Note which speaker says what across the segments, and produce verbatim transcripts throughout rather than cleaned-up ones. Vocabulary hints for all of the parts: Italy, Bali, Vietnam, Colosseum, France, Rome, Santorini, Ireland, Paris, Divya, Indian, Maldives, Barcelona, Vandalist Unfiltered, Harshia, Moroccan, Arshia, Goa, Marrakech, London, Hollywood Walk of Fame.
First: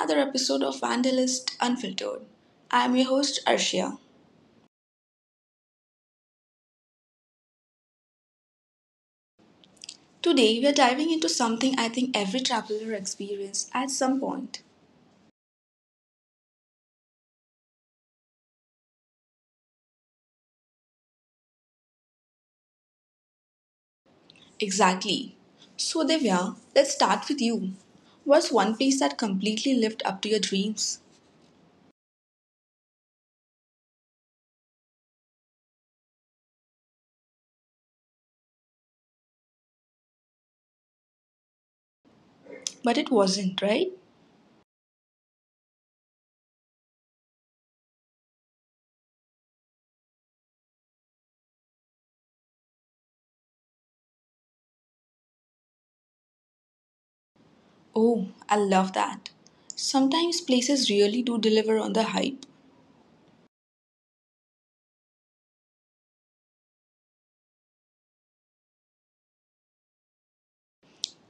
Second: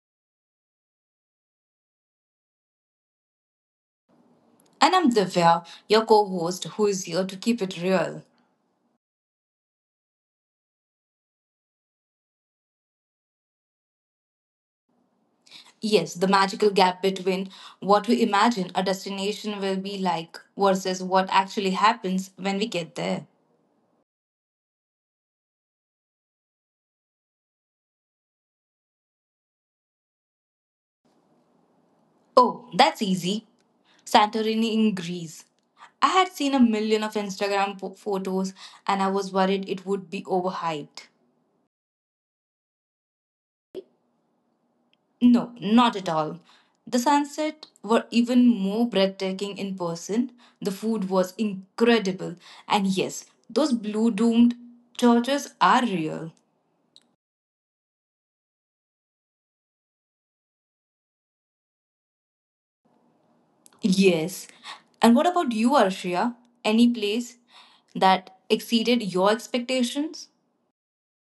Speaker 1: another episode of Vandalist Unfiltered. I am your host Arshia.
Speaker 2: And I'm Divya, your co host, who is here to keep it real.
Speaker 1: Today we are diving into something I think every traveler experiences at some point.
Speaker 2: Yes, the magical gap between what we imagine a destination will be like versus what actually happens when we get there.
Speaker 1: Exactly. So Divya, let's start with you. Was one place that completely lived up to your dreams?
Speaker 2: Oh, that's easy. Santorini in Greece. I had seen a million of Instagram po- photos and I was worried it would be overhyped.
Speaker 1: But it wasn't, right?
Speaker 2: No, not at all. The sunset were even more breathtaking in person. The food was incredible. And yes, those blue domed churches are real.
Speaker 1: Oh, I love that. Sometimes places really do deliver on the hype.
Speaker 2: Yes. And what about you, Arshia? Any place that exceeded your expectations?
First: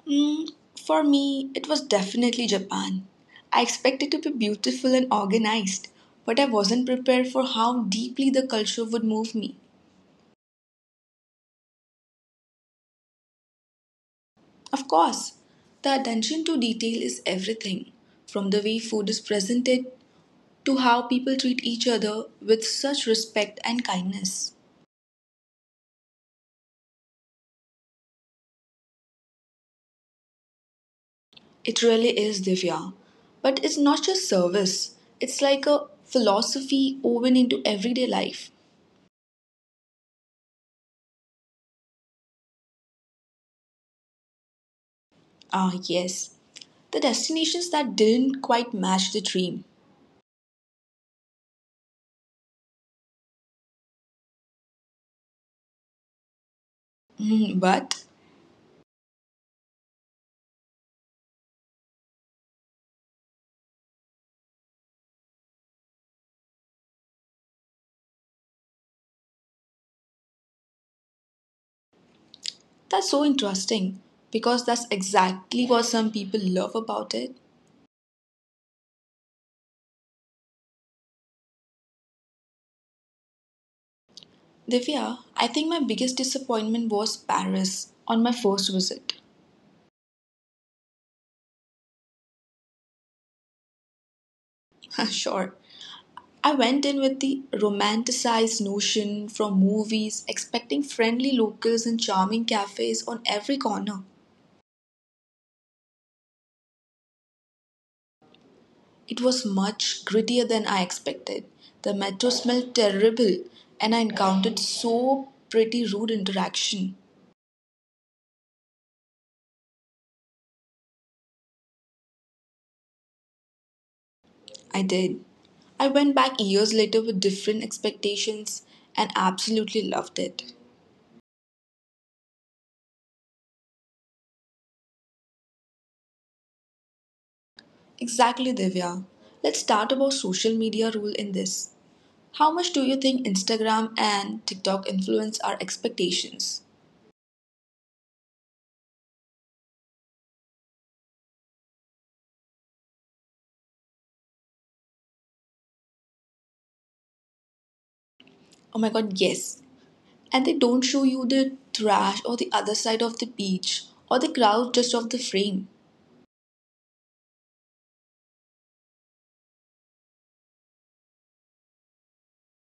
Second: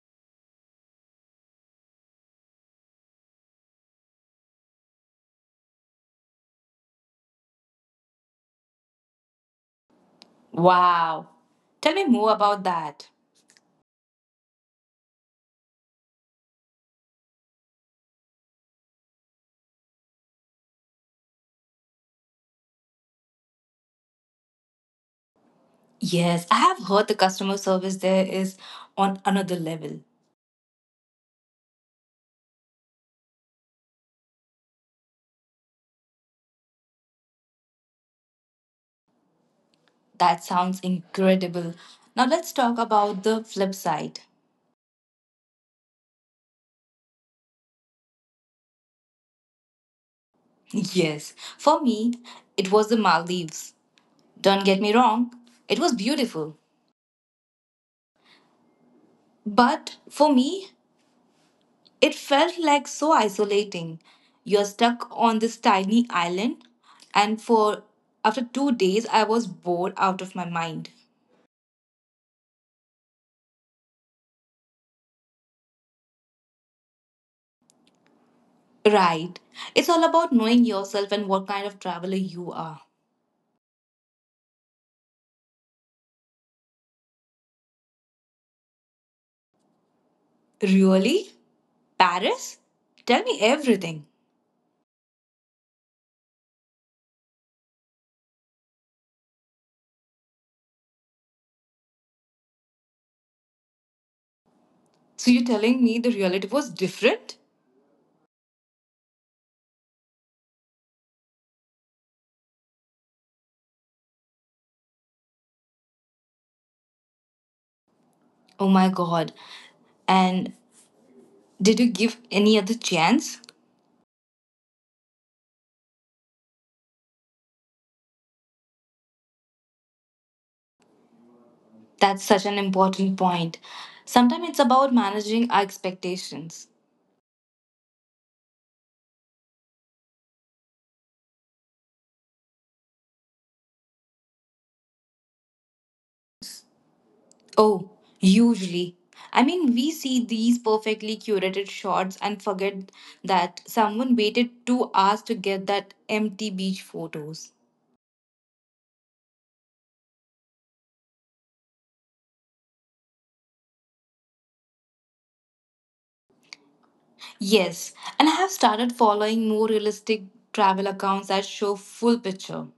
Speaker 1: Mm, for me, it was definitely Japan. I expected to be beautiful and organized, but I wasn't prepared for how deeply the culture would move me.
Speaker 2: Wow. Tell me more about that.
Speaker 1: Of course, the attention to detail is everything, from the way food is presented to how people treat each other with such respect and kindness.
Speaker 2: Yes, I have heard the customer service there is on another level.
Speaker 1: It really is, Divya. But it's not just service, it's like a philosophy woven into everyday life.
Speaker 2: That sounds incredible. Now let's talk about the flip side.
Speaker 1: Ah, yes, the destinations that didn't quite match the dream.
Speaker 2: Yes, for me, it was the Maldives. Don't get me wrong, it was beautiful.
Speaker 1: Mm, but
Speaker 2: But for me, it felt like so isolating. You're stuck on this tiny island, and for after two days, I was bored out of my mind.
Speaker 1: that's so interesting because that's exactly what some people love about it.
Speaker 2: Right, it's all about knowing yourself and what kind of traveler you are.
Speaker 1: Divya, I think my biggest disappointment was Paris on my first visit.
Speaker 2: Really? Paris? Tell me everything.
Speaker 1: Sure. I went in with the romanticized notion from movies, expecting friendly locals and charming cafes on every corner.
Speaker 2: So you're telling me the reality was different?
Speaker 1: It was much grittier than I expected. The metro smelled terrible, and I encountered so pretty rude interaction.
Speaker 2: Oh my god. And did you give any other chance?
Speaker 1: I did. I went back years later with different expectations and absolutely loved it.
Speaker 2: That's such an important point. Sometimes it's about managing our expectations.
Speaker 1: Exactly, Divya. Let's start about social media role in this. How much do you think Instagram and TikTok influence our expectations?
Speaker 2: Oh, usually. I mean, we see these perfectly curated shots and forget that someone waited two hours to get that empty beach photos.
Speaker 1: Oh my god, yes. And they don't show you the trash or the other side of the beach or the crowd just off the frame.
Speaker 2: Yes, and I have started following more realistic travel accounts that show full picture.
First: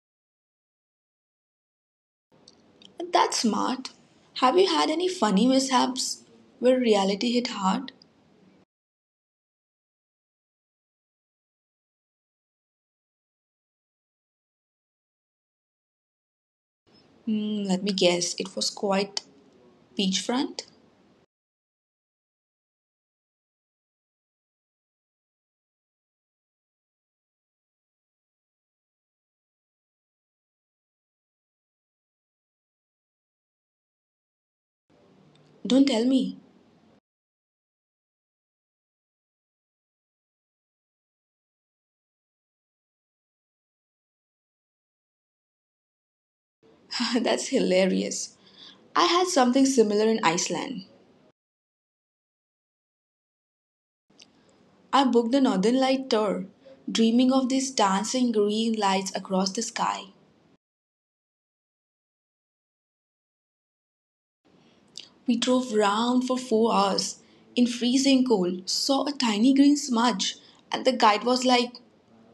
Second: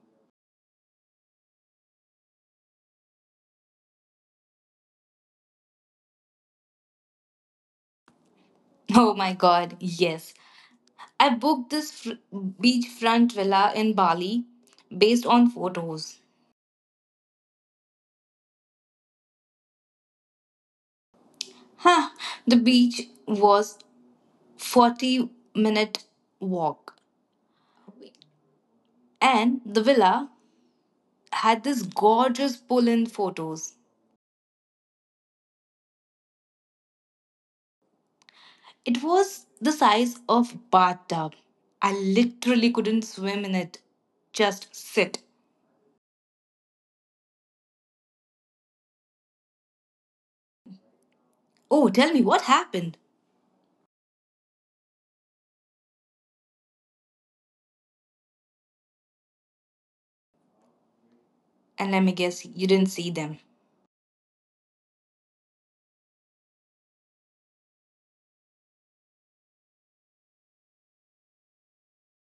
Speaker 1: That's smart. Have you had any funny mishaps where reality hit hard?
Speaker 2: Oh my god, yes. I booked this fr- beachfront villa in Bali based on photos.
Speaker 1: Hmm, let me guess. It was quite beachfront?
Speaker 2: Huh, the beach was forty minute walk and the villa had this gorgeous pool in photos.
Speaker 1: Don't tell me.
Speaker 2: It was the size of bathtub. I literally couldn't swim in it. Just sit.
Speaker 1: That's hilarious. I had something similar in Iceland.
Speaker 2: Oh, tell me what happened?
Speaker 1: I booked the Northern Light tour, dreaming of these dancing green lights across the sky.
Speaker 2: And let me guess, you didn't see them.
Speaker 1: We drove round for four hours in freezing cold, saw a tiny green smudge, and the guide was like,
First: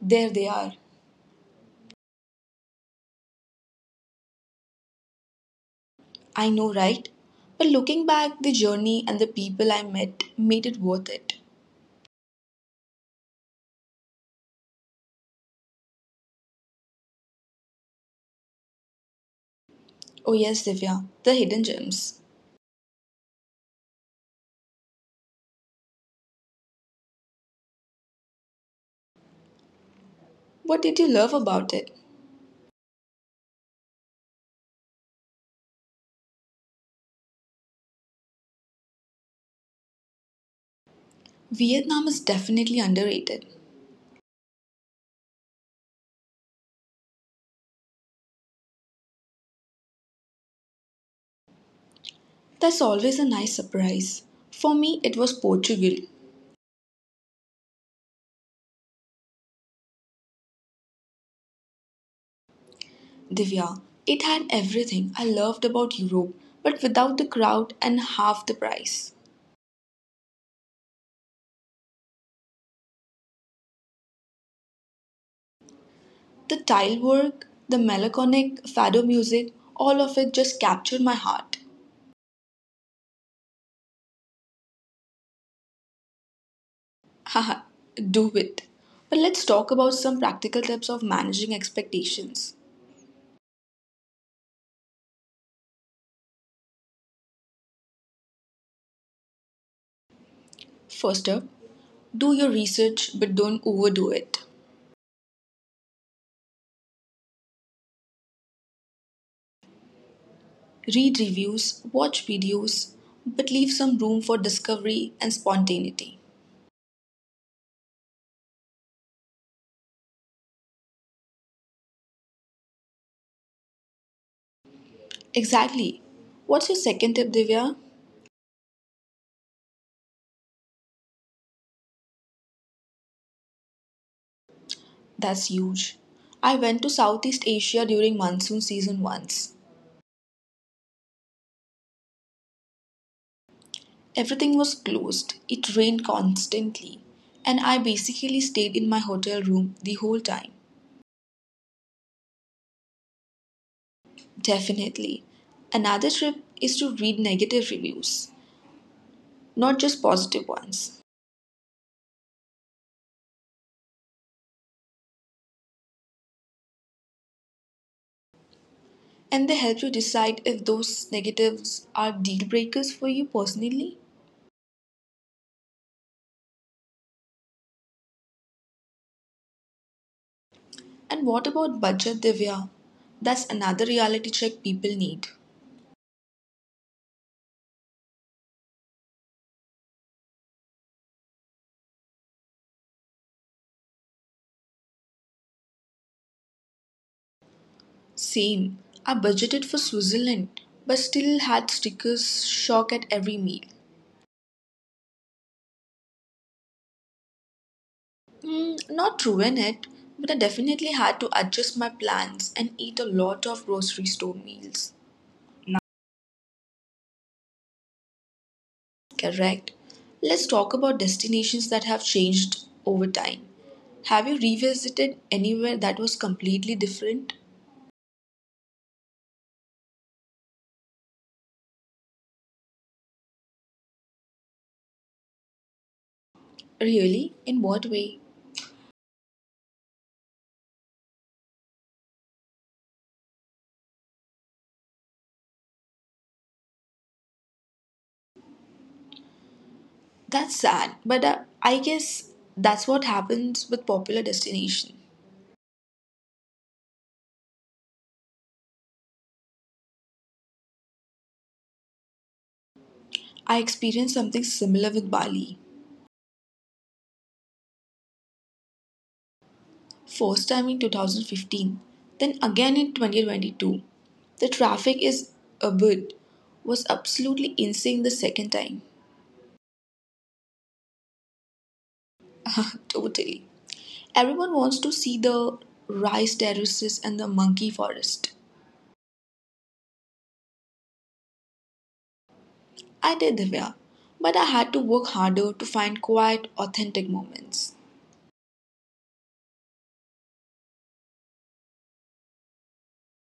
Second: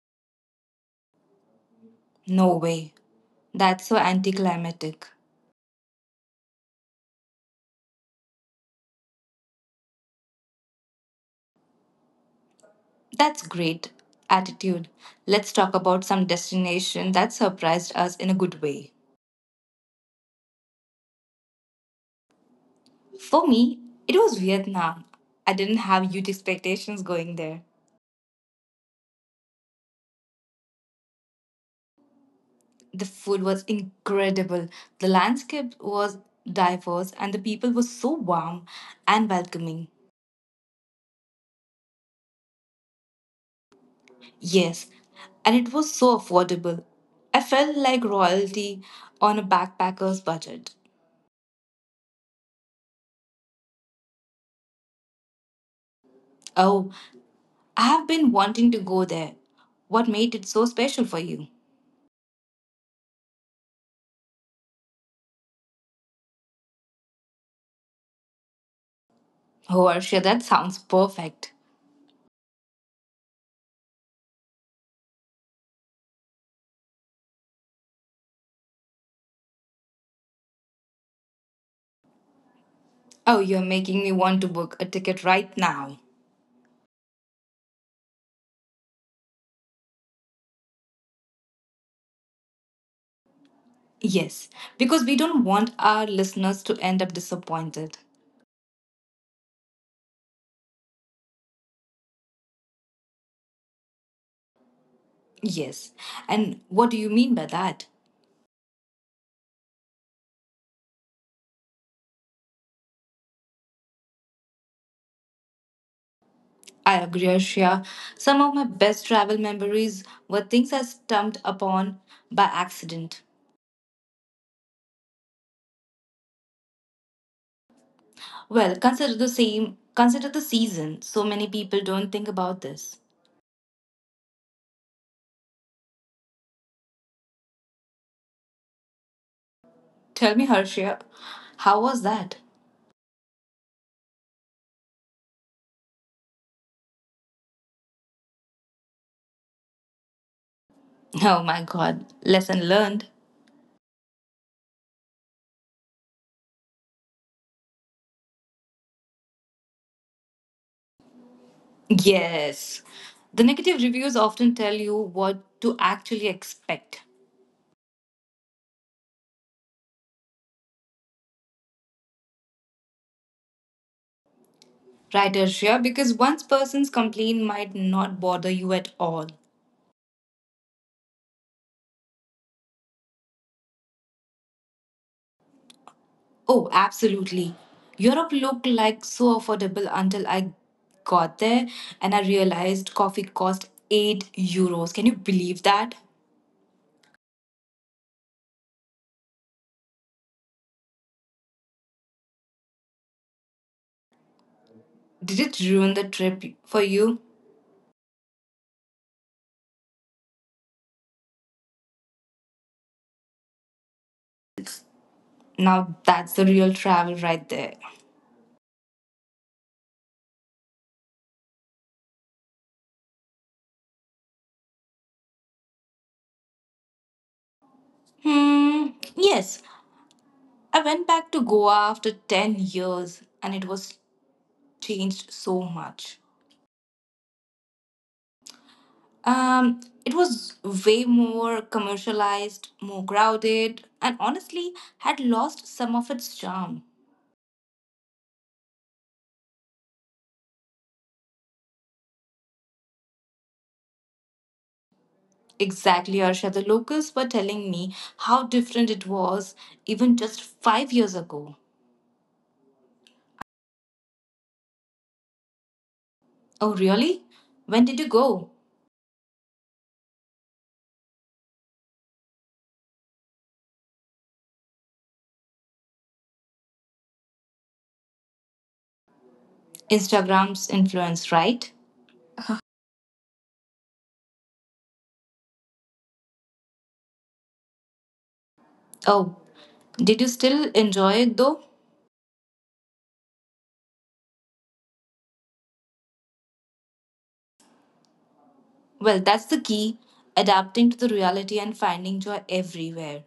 Speaker 1: there they are.
Speaker 2: No way. That's so anticlimactic.
Speaker 1: I know, right? But looking back, the journey and the people I met made it worth it.
Speaker 2: That's great attitude. Let's talk about some destination that surprised us in a good way.
Speaker 1: Oh, yes, Divya, the hidden gems.
Speaker 2: For me, it was Vietnam. I didn't have huge expectations going there.
Speaker 1: What did you love about it?
Speaker 2: The food was incredible, the landscape was diverse, and the people were so warm and welcoming.
Speaker 1: Vietnam is definitely underrated.
Speaker 2: Yes, and it was so affordable. I felt like royalty on a backpacker's budget.
Speaker 1: That's always a nice surprise. For me, it was Portugal.
Speaker 2: Oh, I have been wanting to go there. What made it so special for you?
Speaker 1: Divya, it had everything I loved about Europe, but without the crowd and half the price.
Speaker 2: Oh, Arshia, that sounds perfect.
Speaker 1: The tile work, the melancholic fado music, all of it just captured my heart.
Speaker 2: Oh, you're making me want to book a ticket right now.
Speaker 1: Haha, do it. But let's talk about some practical tips of managing expectations.
Speaker 2: Yes, because we don't want our listeners to end up disappointed.
Speaker 1: First up, do your research but don't overdo it.
Speaker 2: Yes. And what do you mean by that?
Speaker 1: Read reviews, watch videos, but leave some room for discovery and spontaneity.
Speaker 2: I agree, Arshia. Some of my best travel memories were things I stumbled upon by accident.
Speaker 1: Exactly. What's your second tip, Divya?
Speaker 2: Well, consider the same, consider the season. So many people don't think about this.
Speaker 1: That's huge. I went to Southeast Asia during monsoon season once.
Speaker 2: Tell me, Harshia, how was that?
Speaker 1: Everything was closed, it rained constantly, and I basically stayed in my hotel room the whole time.
Speaker 2: Oh my god, lesson learned.
Speaker 1: Definitely. Another tip is to read negative reviews, not just positive ones.
Speaker 2: Yes. The negative reviews often tell you what to actually expect.
Speaker 1: And they help you decide if those negatives are deal breakers for you personally.
Speaker 2: Writers here because one person's complaint might not bother you at all.
Speaker 1: And what about budget, Divya? That's another reality check people need.
Speaker 2: Oh, absolutely. Europe looked like so affordable until I got there and I realized coffee cost eight euros. Can you believe that?
Speaker 1: Same. I budgeted for Switzerland, but still had stickers shock at every meal.
Speaker 2: Did it ruin the trip for you?
Speaker 1: Mm, not ruin it, but I definitely had to adjust my plans and eat a lot of grocery store meals.
Speaker 2: Now that's the real travel right there.
Speaker 1: Correct. Let's talk about destinations that have changed over time. Have you revisited anywhere that was completely different?
Speaker 2: Hmm, yes. I went back to Goa after ten years and it was changed so much.
Speaker 1: Really? In what way?
Speaker 2: Um, it was way more commercialized, more crowded, and honestly had lost some of its charm.
Speaker 1: That's sad, but uh, I guess that's what happens with popular destination.
Speaker 2: Exactly, Arsha. The locals were telling me how different it was even just five years ago.
Speaker 1: I experienced something similar with Bali.
Speaker 2: Oh, really? When did you go?
Speaker 1: First time in two thousand fifteen, then again in twenty twenty-two. The traffic is a bit was absolutely insane the second time.
Speaker 2: Instagram's influence, right?
Speaker 1: Totally. Everyone wants to see the rice terraces and the monkey forest.
Speaker 2: Oh, did you still enjoy it though?
Speaker 1: I did, Divya, but I had to work harder to find quiet, authentic moments.
Speaker 2: Well, that's the key adapting to the reality and finding joy everywhere.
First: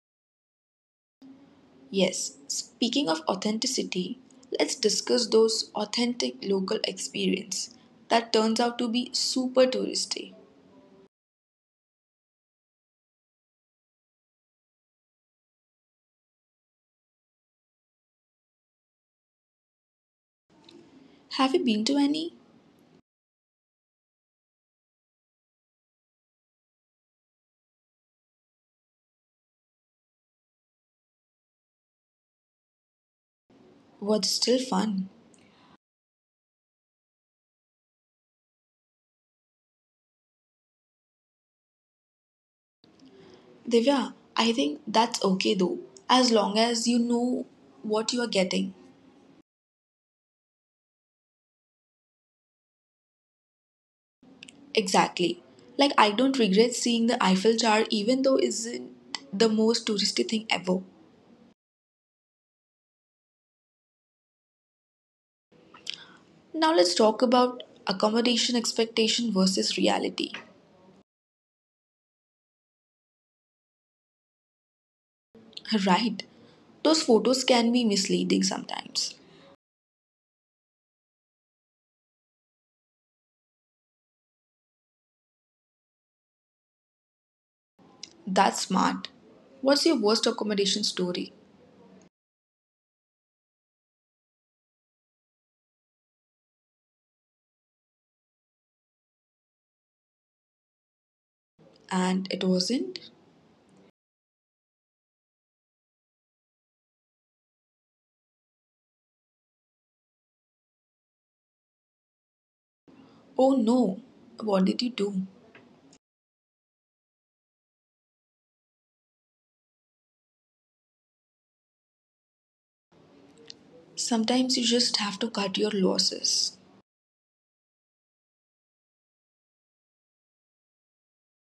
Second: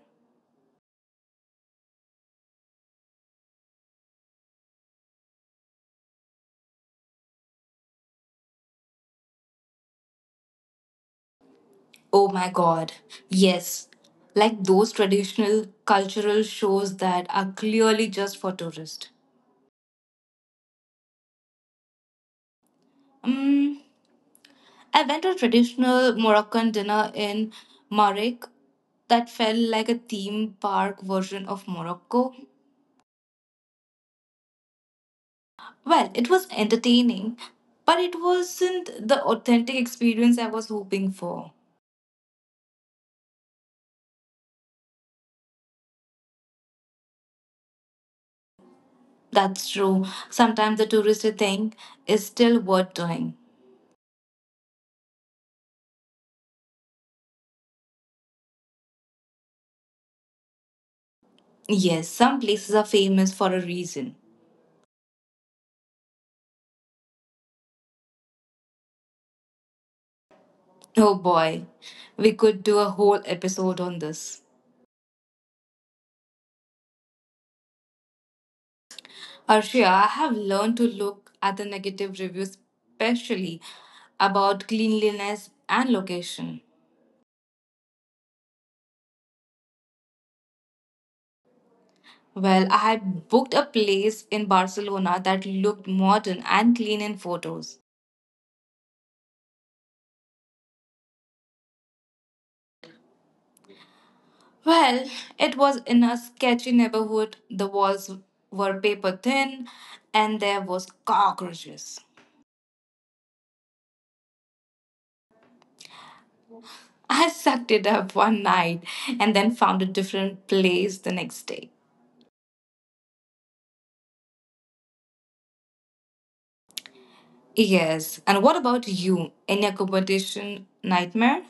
Speaker 1: Yes, speaking of authenticity, let's discuss those authentic local experience that turns out to be super touristy.
Speaker 2: Oh my god, yes. Like those traditional cultural shows that are clearly just for tourists.
Speaker 1: Have you been to any?
Speaker 2: Mm, I went to a traditional Moroccan dinner in Marrakech that felt like a theme park version of Morocco.
Speaker 1: What's still fun?
Speaker 2: Well, it was entertaining, but it wasn't the authentic experience I was hoping for.
Speaker 1: Divya, I think that's okay though, as long as you know what you are getting.
Speaker 2: That's true. Sometimes the touristy thing is still worth doing.
Speaker 1: Exactly. Like, I don't regret seeing the Eiffel Tower, even though isn't the most touristy thing ever.
Speaker 2: Yes, some places are famous for a reason.
Speaker 1: Now let's talk about accommodation expectation versus reality.
Speaker 2: Oh boy, we could do a whole episode on this.
Speaker 1: Right. Those photos can be misleading sometimes.
Speaker 2: Arshia, I have learned to look at the negative reviews, especially about cleanliness and location.
Speaker 1: That's smart. What's your worst accommodation story?
Speaker 2: Well, I had booked a place in Barcelona that looked modern and clean in photos.
Speaker 1: And it wasn't?
Speaker 2: Well, it was in a sketchy neighborhood. The walls were paper thin and there was cockroaches.
Speaker 1: Oh no. What did you do?
Speaker 2: I sucked it up one night and then found a different place the next day.
Speaker 1: Sometimes you just have to cut your losses.
Speaker 2: Yes. And what about you? Any accommodation nightmare?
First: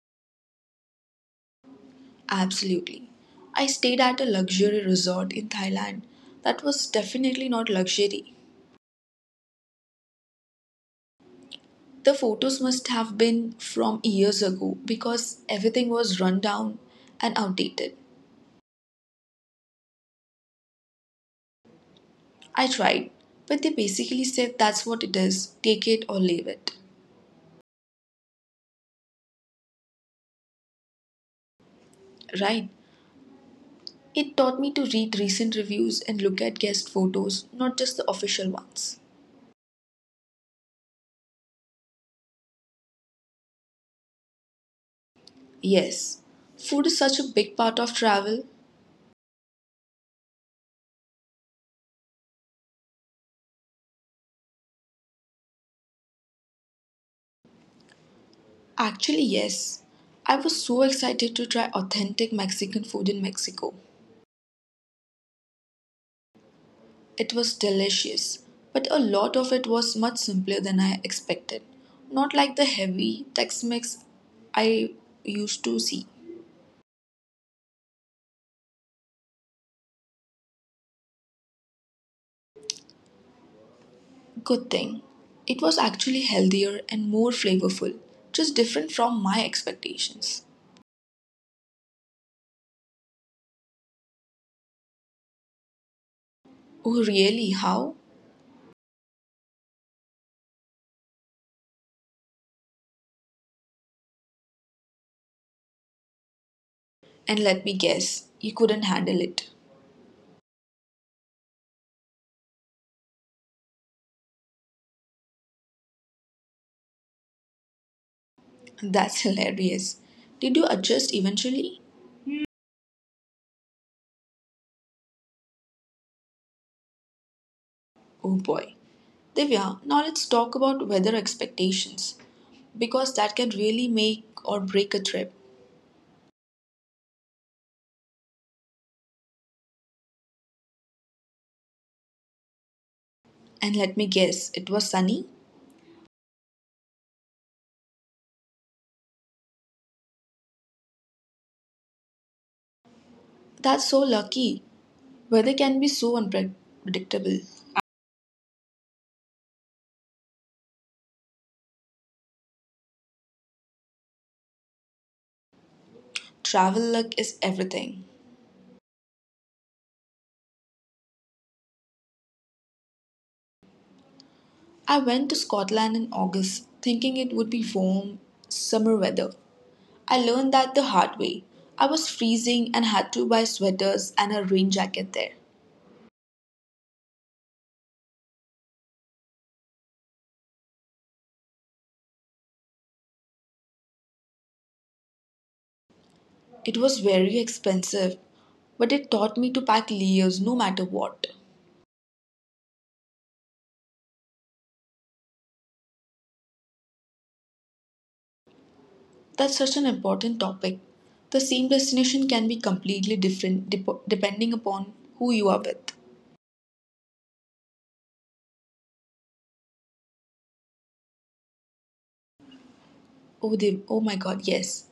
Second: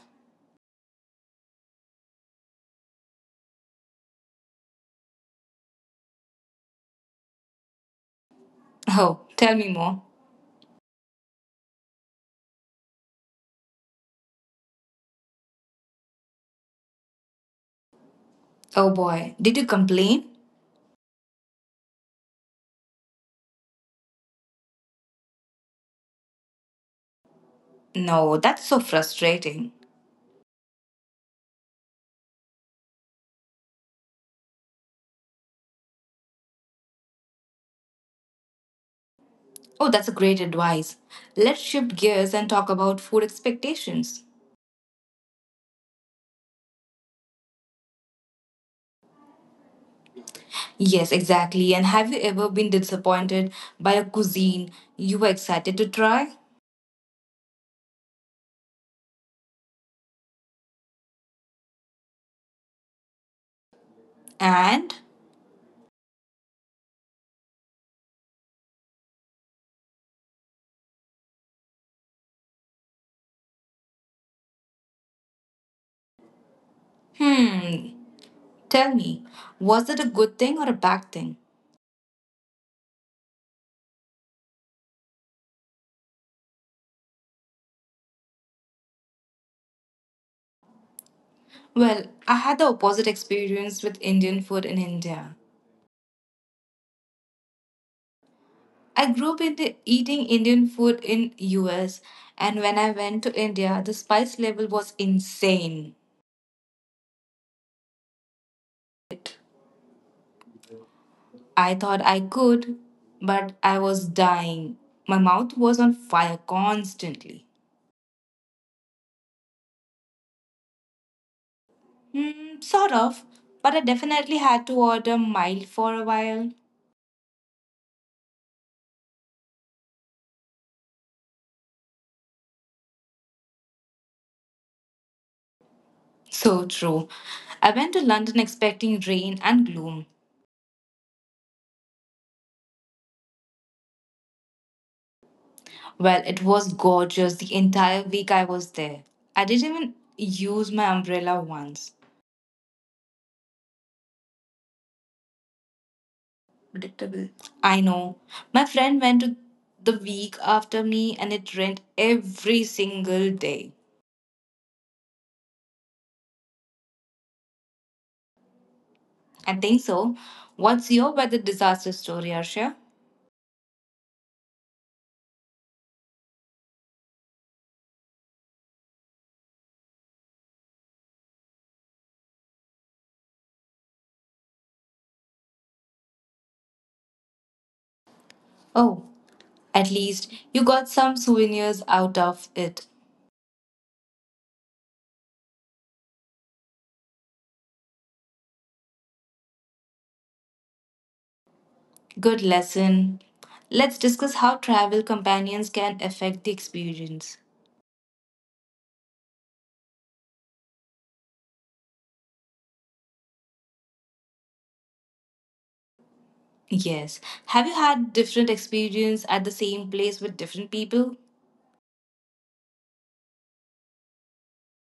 Speaker 1: Absolutely. I stayed at a luxury resort in Thailand that was definitely not luxury.
Speaker 2: Oh, tell me more.
Speaker 1: The photos must have been from years ago because everything was run down and outdated.
Speaker 2: Oh boy, did you complain?
Speaker 1: I tried, but they basically said that's what it is take it or leave it.
Speaker 2: No, that's so frustrating.
Speaker 1: Right? It taught me to read recent reviews and look at guest photos, not just the official ones.
Speaker 2: Oh, that's a great advice. Let's shift gears and talk about food expectations.
Speaker 1: Yes, food is such a big part of travel.
Speaker 2: Yes, exactly. And have you ever been disappointed by a cuisine you were excited to try?
Speaker 1: Actually, yes. I was so excited to try authentic Mexican food in Mexico.
Speaker 2: And,
Speaker 1: It was delicious, but a lot of it was much simpler than I expected. Not like the heavy Tex Mex I used to see.
Speaker 2: hmm, tell me, was it a good thing or a bad thing?
Speaker 1: Good thing. It was actually healthier and more flavorful, just different from my expectations.
Speaker 2: Well, I had the opposite experience with Indian food in India.
Speaker 1: Oh, really? How?
Speaker 2: I grew up in the eating Indian food in U S and when I went to India the spice level was insane.
Speaker 1: And let me guess, you couldn't handle it.
Speaker 2: I thought I could, but I was dying. My mouth was on fire constantly.
Speaker 1: That's hilarious. Did you adjust eventually?
Speaker 2: Hmm, sort of, but I definitely had to order mild for a while.
Speaker 1: Oh boy. Divya, now let's talk about weather expectations because that can really make or break a trip.
Speaker 2: So true. I went to London expecting rain and gloom.
Speaker 1: And let me guess, it was sunny?
Speaker 2: Well, it was gorgeous the entire week I was there. I didn't even use my umbrella once.
Speaker 1: That's so lucky. Weather can be so
Speaker 2: Predictable.
Speaker 1: unpredictable.
Speaker 2: I know. My friend went to the week after me and it rained every single day.
Speaker 1: Travel luck is everything.
Speaker 2: I think so. What's your weather disaster story, Arshia?
Speaker 1: I went to Scotland in August thinking it would be warm, summer weather. I learned that the hard way. I was freezing and had to buy sweaters and a rain jacket there.
Speaker 2: Oh, at least you got some souvenirs out of it.
Speaker 1: It was very expensive, but it taught me to pack layers no matter what.
Speaker 2: Good lesson. Let's discuss how travel companions can affect the experience.
Speaker 1: That's such an important topic. The same destination can be completely different dep- depending upon who you are with.
Speaker 2: Yes. Have you had different experience at the same place with different people?
Speaker 1: Oh, they, oh my god, yes.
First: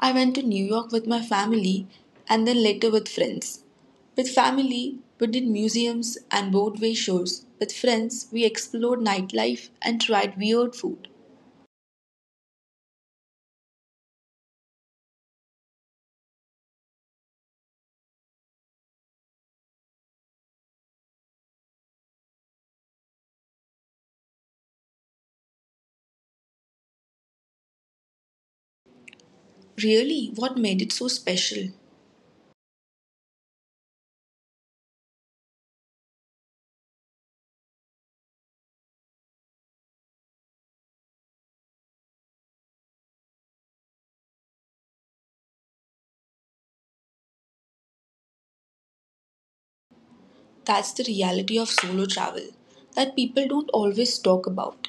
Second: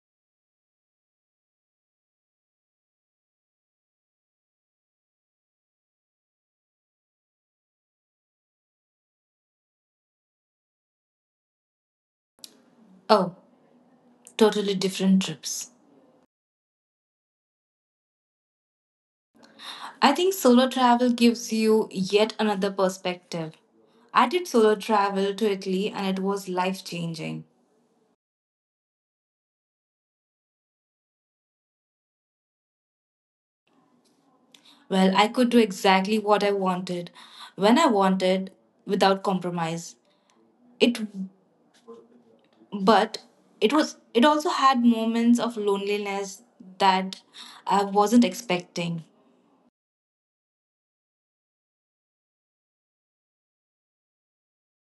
Speaker 1: I went to New York with my family and then later with friends. With family, we did museums and roadway shows. With friends, we explored nightlife and tried weird food.
Speaker 2: Oh, totally different trips. I think solo travel gives you yet another perspective. I did solo travel to Italy and it was life changing.
Speaker 1: Really, what made it so special?
Speaker 2: Well, I could do exactly what I wanted when I wanted without compromise. It but it was it also had moments of loneliness that I wasn't expecting.
Speaker 1: That's the reality of solo travel that people don't always talk about.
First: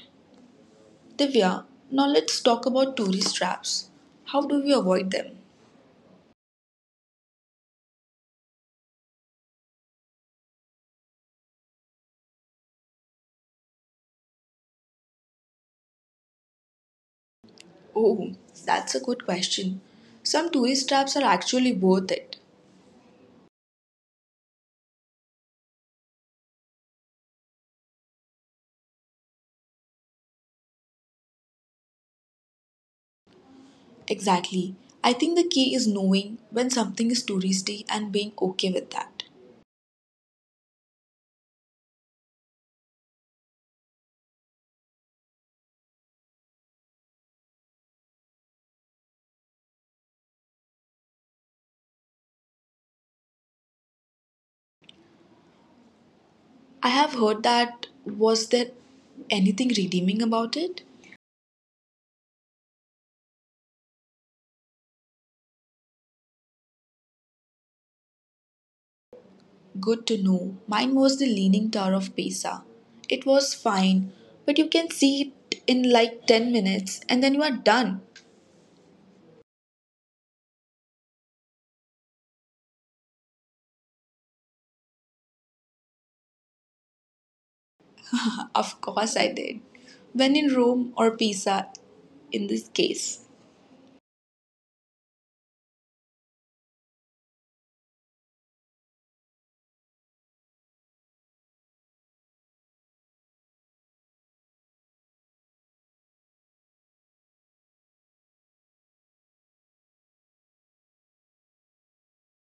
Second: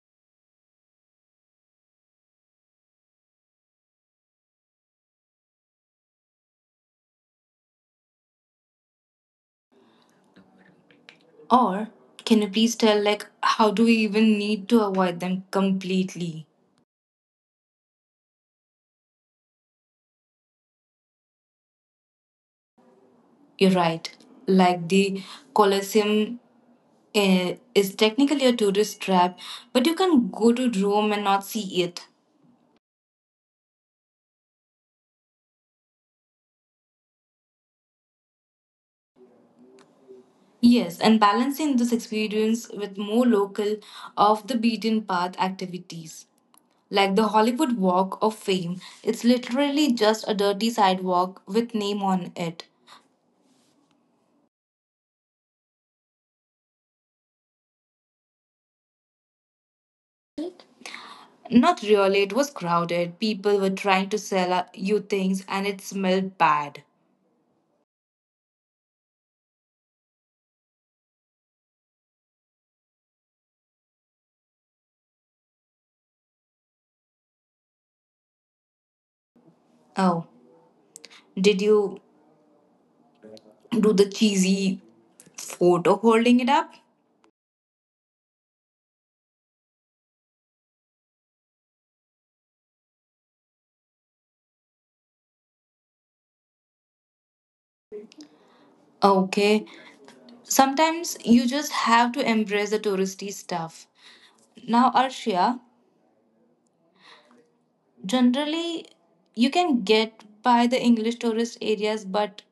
Speaker 1: Divya, now let's talk about tourist traps. How do we avoid them?
Speaker 2: Or can you please tell like how do we even need to avoid them completely?
Speaker 1: Oh, that's a good question. Some tourist traps are actually worth it.
Speaker 2: You're right. Like the Colosseum eh, is technically a tourist trap, but you can go to Rome and not see it.
Speaker 1: Exactly. I think the key is knowing when something is touristy and being okay with that.
Speaker 2: Yes, and balancing this experience with more local, off the beaten path activities. Like the Hollywood Walk of Fame, it's literally just a dirty sidewalk with name on it.
Speaker 1: I have heard that was there anything redeeming about it?
Speaker 2: Not really, it was crowded. People were trying to sell uh, you things and it smelled bad.
Speaker 1: Good to know. Mine was the Leaning Tower of Pisa. It was fine, but you can see it in like ten minutes and then you are done.
Speaker 2: Oh, did you do the cheesy photo holding it up?
Speaker 1: Of course I did. When in Rome or Pisa, in this case.
Speaker 2: Okay, sometimes you just have to embrace the touristy stuff. Now, Arshia, generally you can get by the English tourist areas, but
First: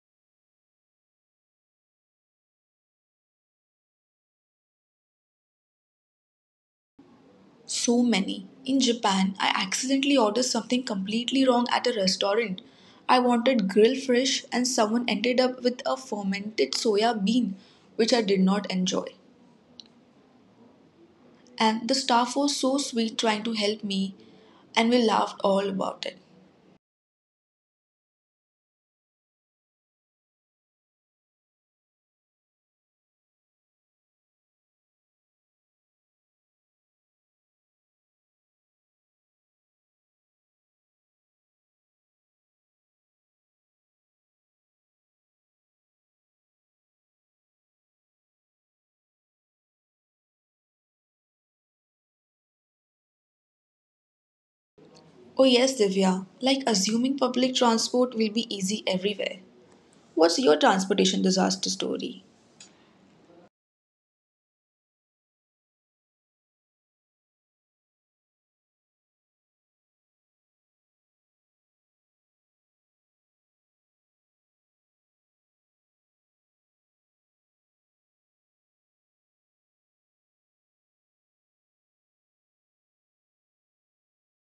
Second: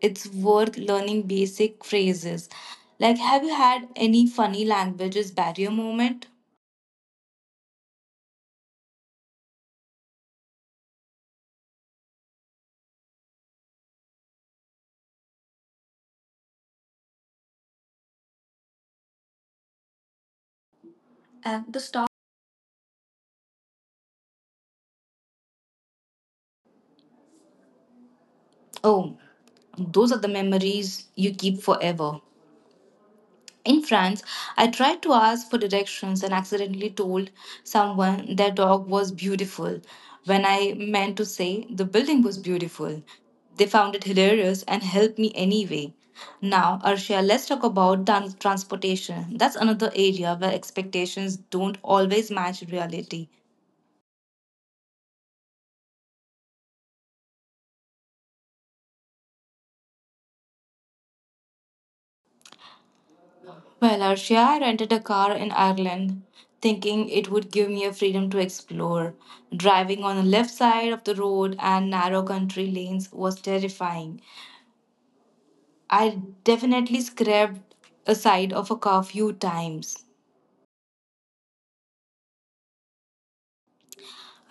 Speaker 2: it's worth learning basic phrases. Like, have you had any funny languages barrier moment?
Speaker 1: So many. In Japan, I accidentally ordered something completely wrong at a restaurant. I wanted grilled fish, and someone ended up with a fermented soya bean, which I did not enjoy.
Speaker 2: At the
Speaker 1: And the
Speaker 2: stop.
Speaker 1: staff was so sweet trying to help me, and we laughed all about it.
Speaker 2: Oh, those are the memories you keep forever. In France, I tried to ask for directions and accidentally told someone their dog was beautiful when I meant to say the building was beautiful. They found it hilarious and helped me anyway. Now, Arshia, let's talk about trans- transportation. That's another area where expectations don't always match reality.
Speaker 1: Oh, yes, Divya, like assuming public transport will be easy everywhere. What's your transportation disaster story?
Speaker 2: Well, Arshia, I rented a car in Ireland, thinking it would give me a freedom to explore. Driving on the left side of the road and narrow country lanes was terrifying. I definitely scraped a side of a car few times.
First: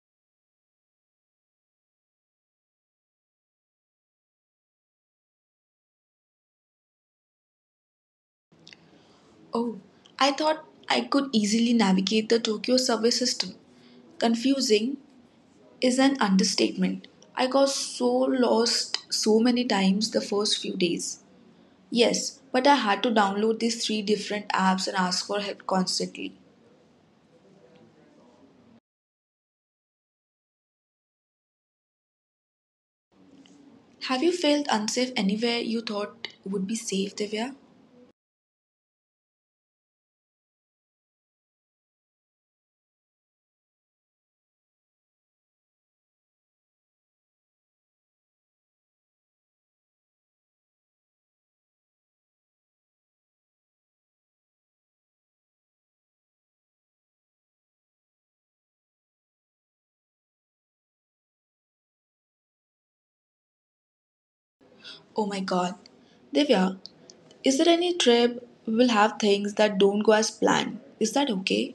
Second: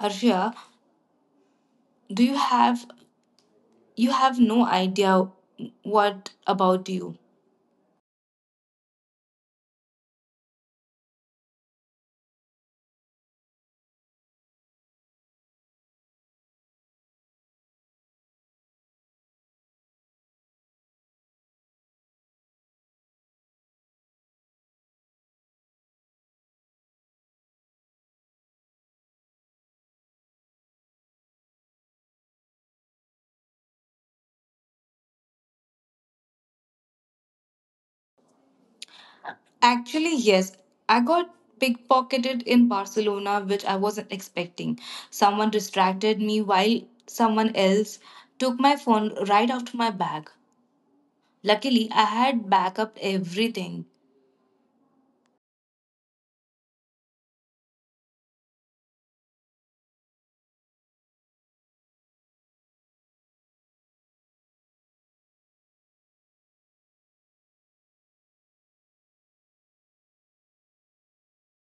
Speaker 2: Arshia, do you have you have no idea what about you?
Speaker 1: Oh, I thought I could easily navigate the Tokyo subway system. Confusing is an understatement. I got so lost so many times the first few days. Yes, but I had to download these three different apps and ask for help constantly. Have you felt unsafe anywhere you thought would be safe, Divya?
Speaker 2: Actually, yes. I got pickpocketed in Barcelona, which I wasn't expecting. Someone distracted me while someone else took my phone right out of my bag. Luckily, I had backup everything.
Speaker 1: Oh my god. Divya, is there any trip we will have things that don't go as planned? Is that okay?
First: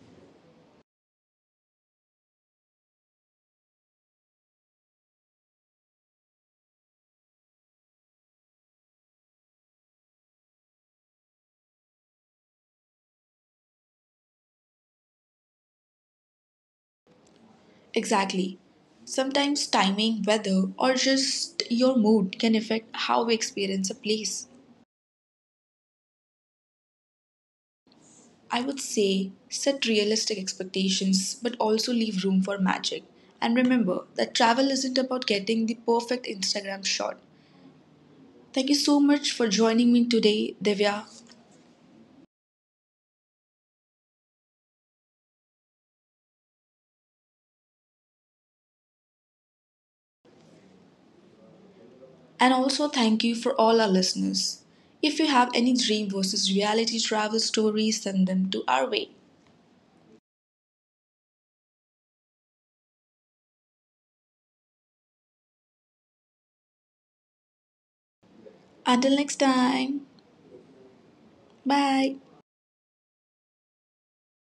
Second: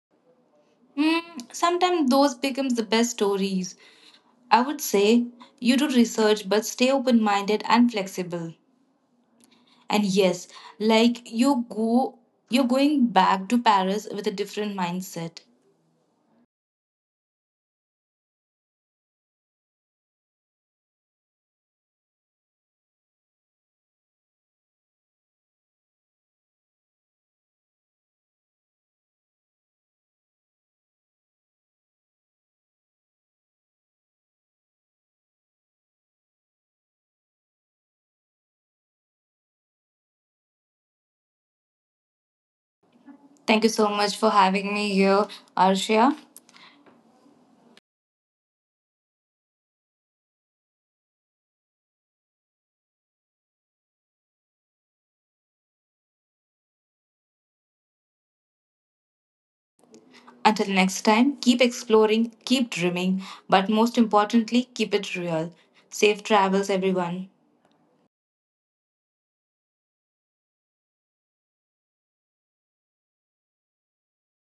Speaker 2: Mm, sometimes those becomes the best stories. I would say you do research, but stay open-minded and flexible. And yes, like you go, you're going back to Paris with a different mindset.
Speaker 1: Exactly. Sometimes timing, weather, or just your mood can affect how we experience a place. I would say set realistic expectations but also leave room for magic. And remember that travel isn't about getting the perfect Instagram shot. Thank you so much for joining me today, Divya.
Speaker 2: Thank you so much for having me here, Arshia.
Speaker 1: And also thank you for all our listeners. If you have any dream versus reality travel stories, send them to our way.
Speaker 2: Until next time, keep exploring, keep dreaming, but most importantly, keep it real. Safe travels, everyone.
Speaker 1: Until next time, bye.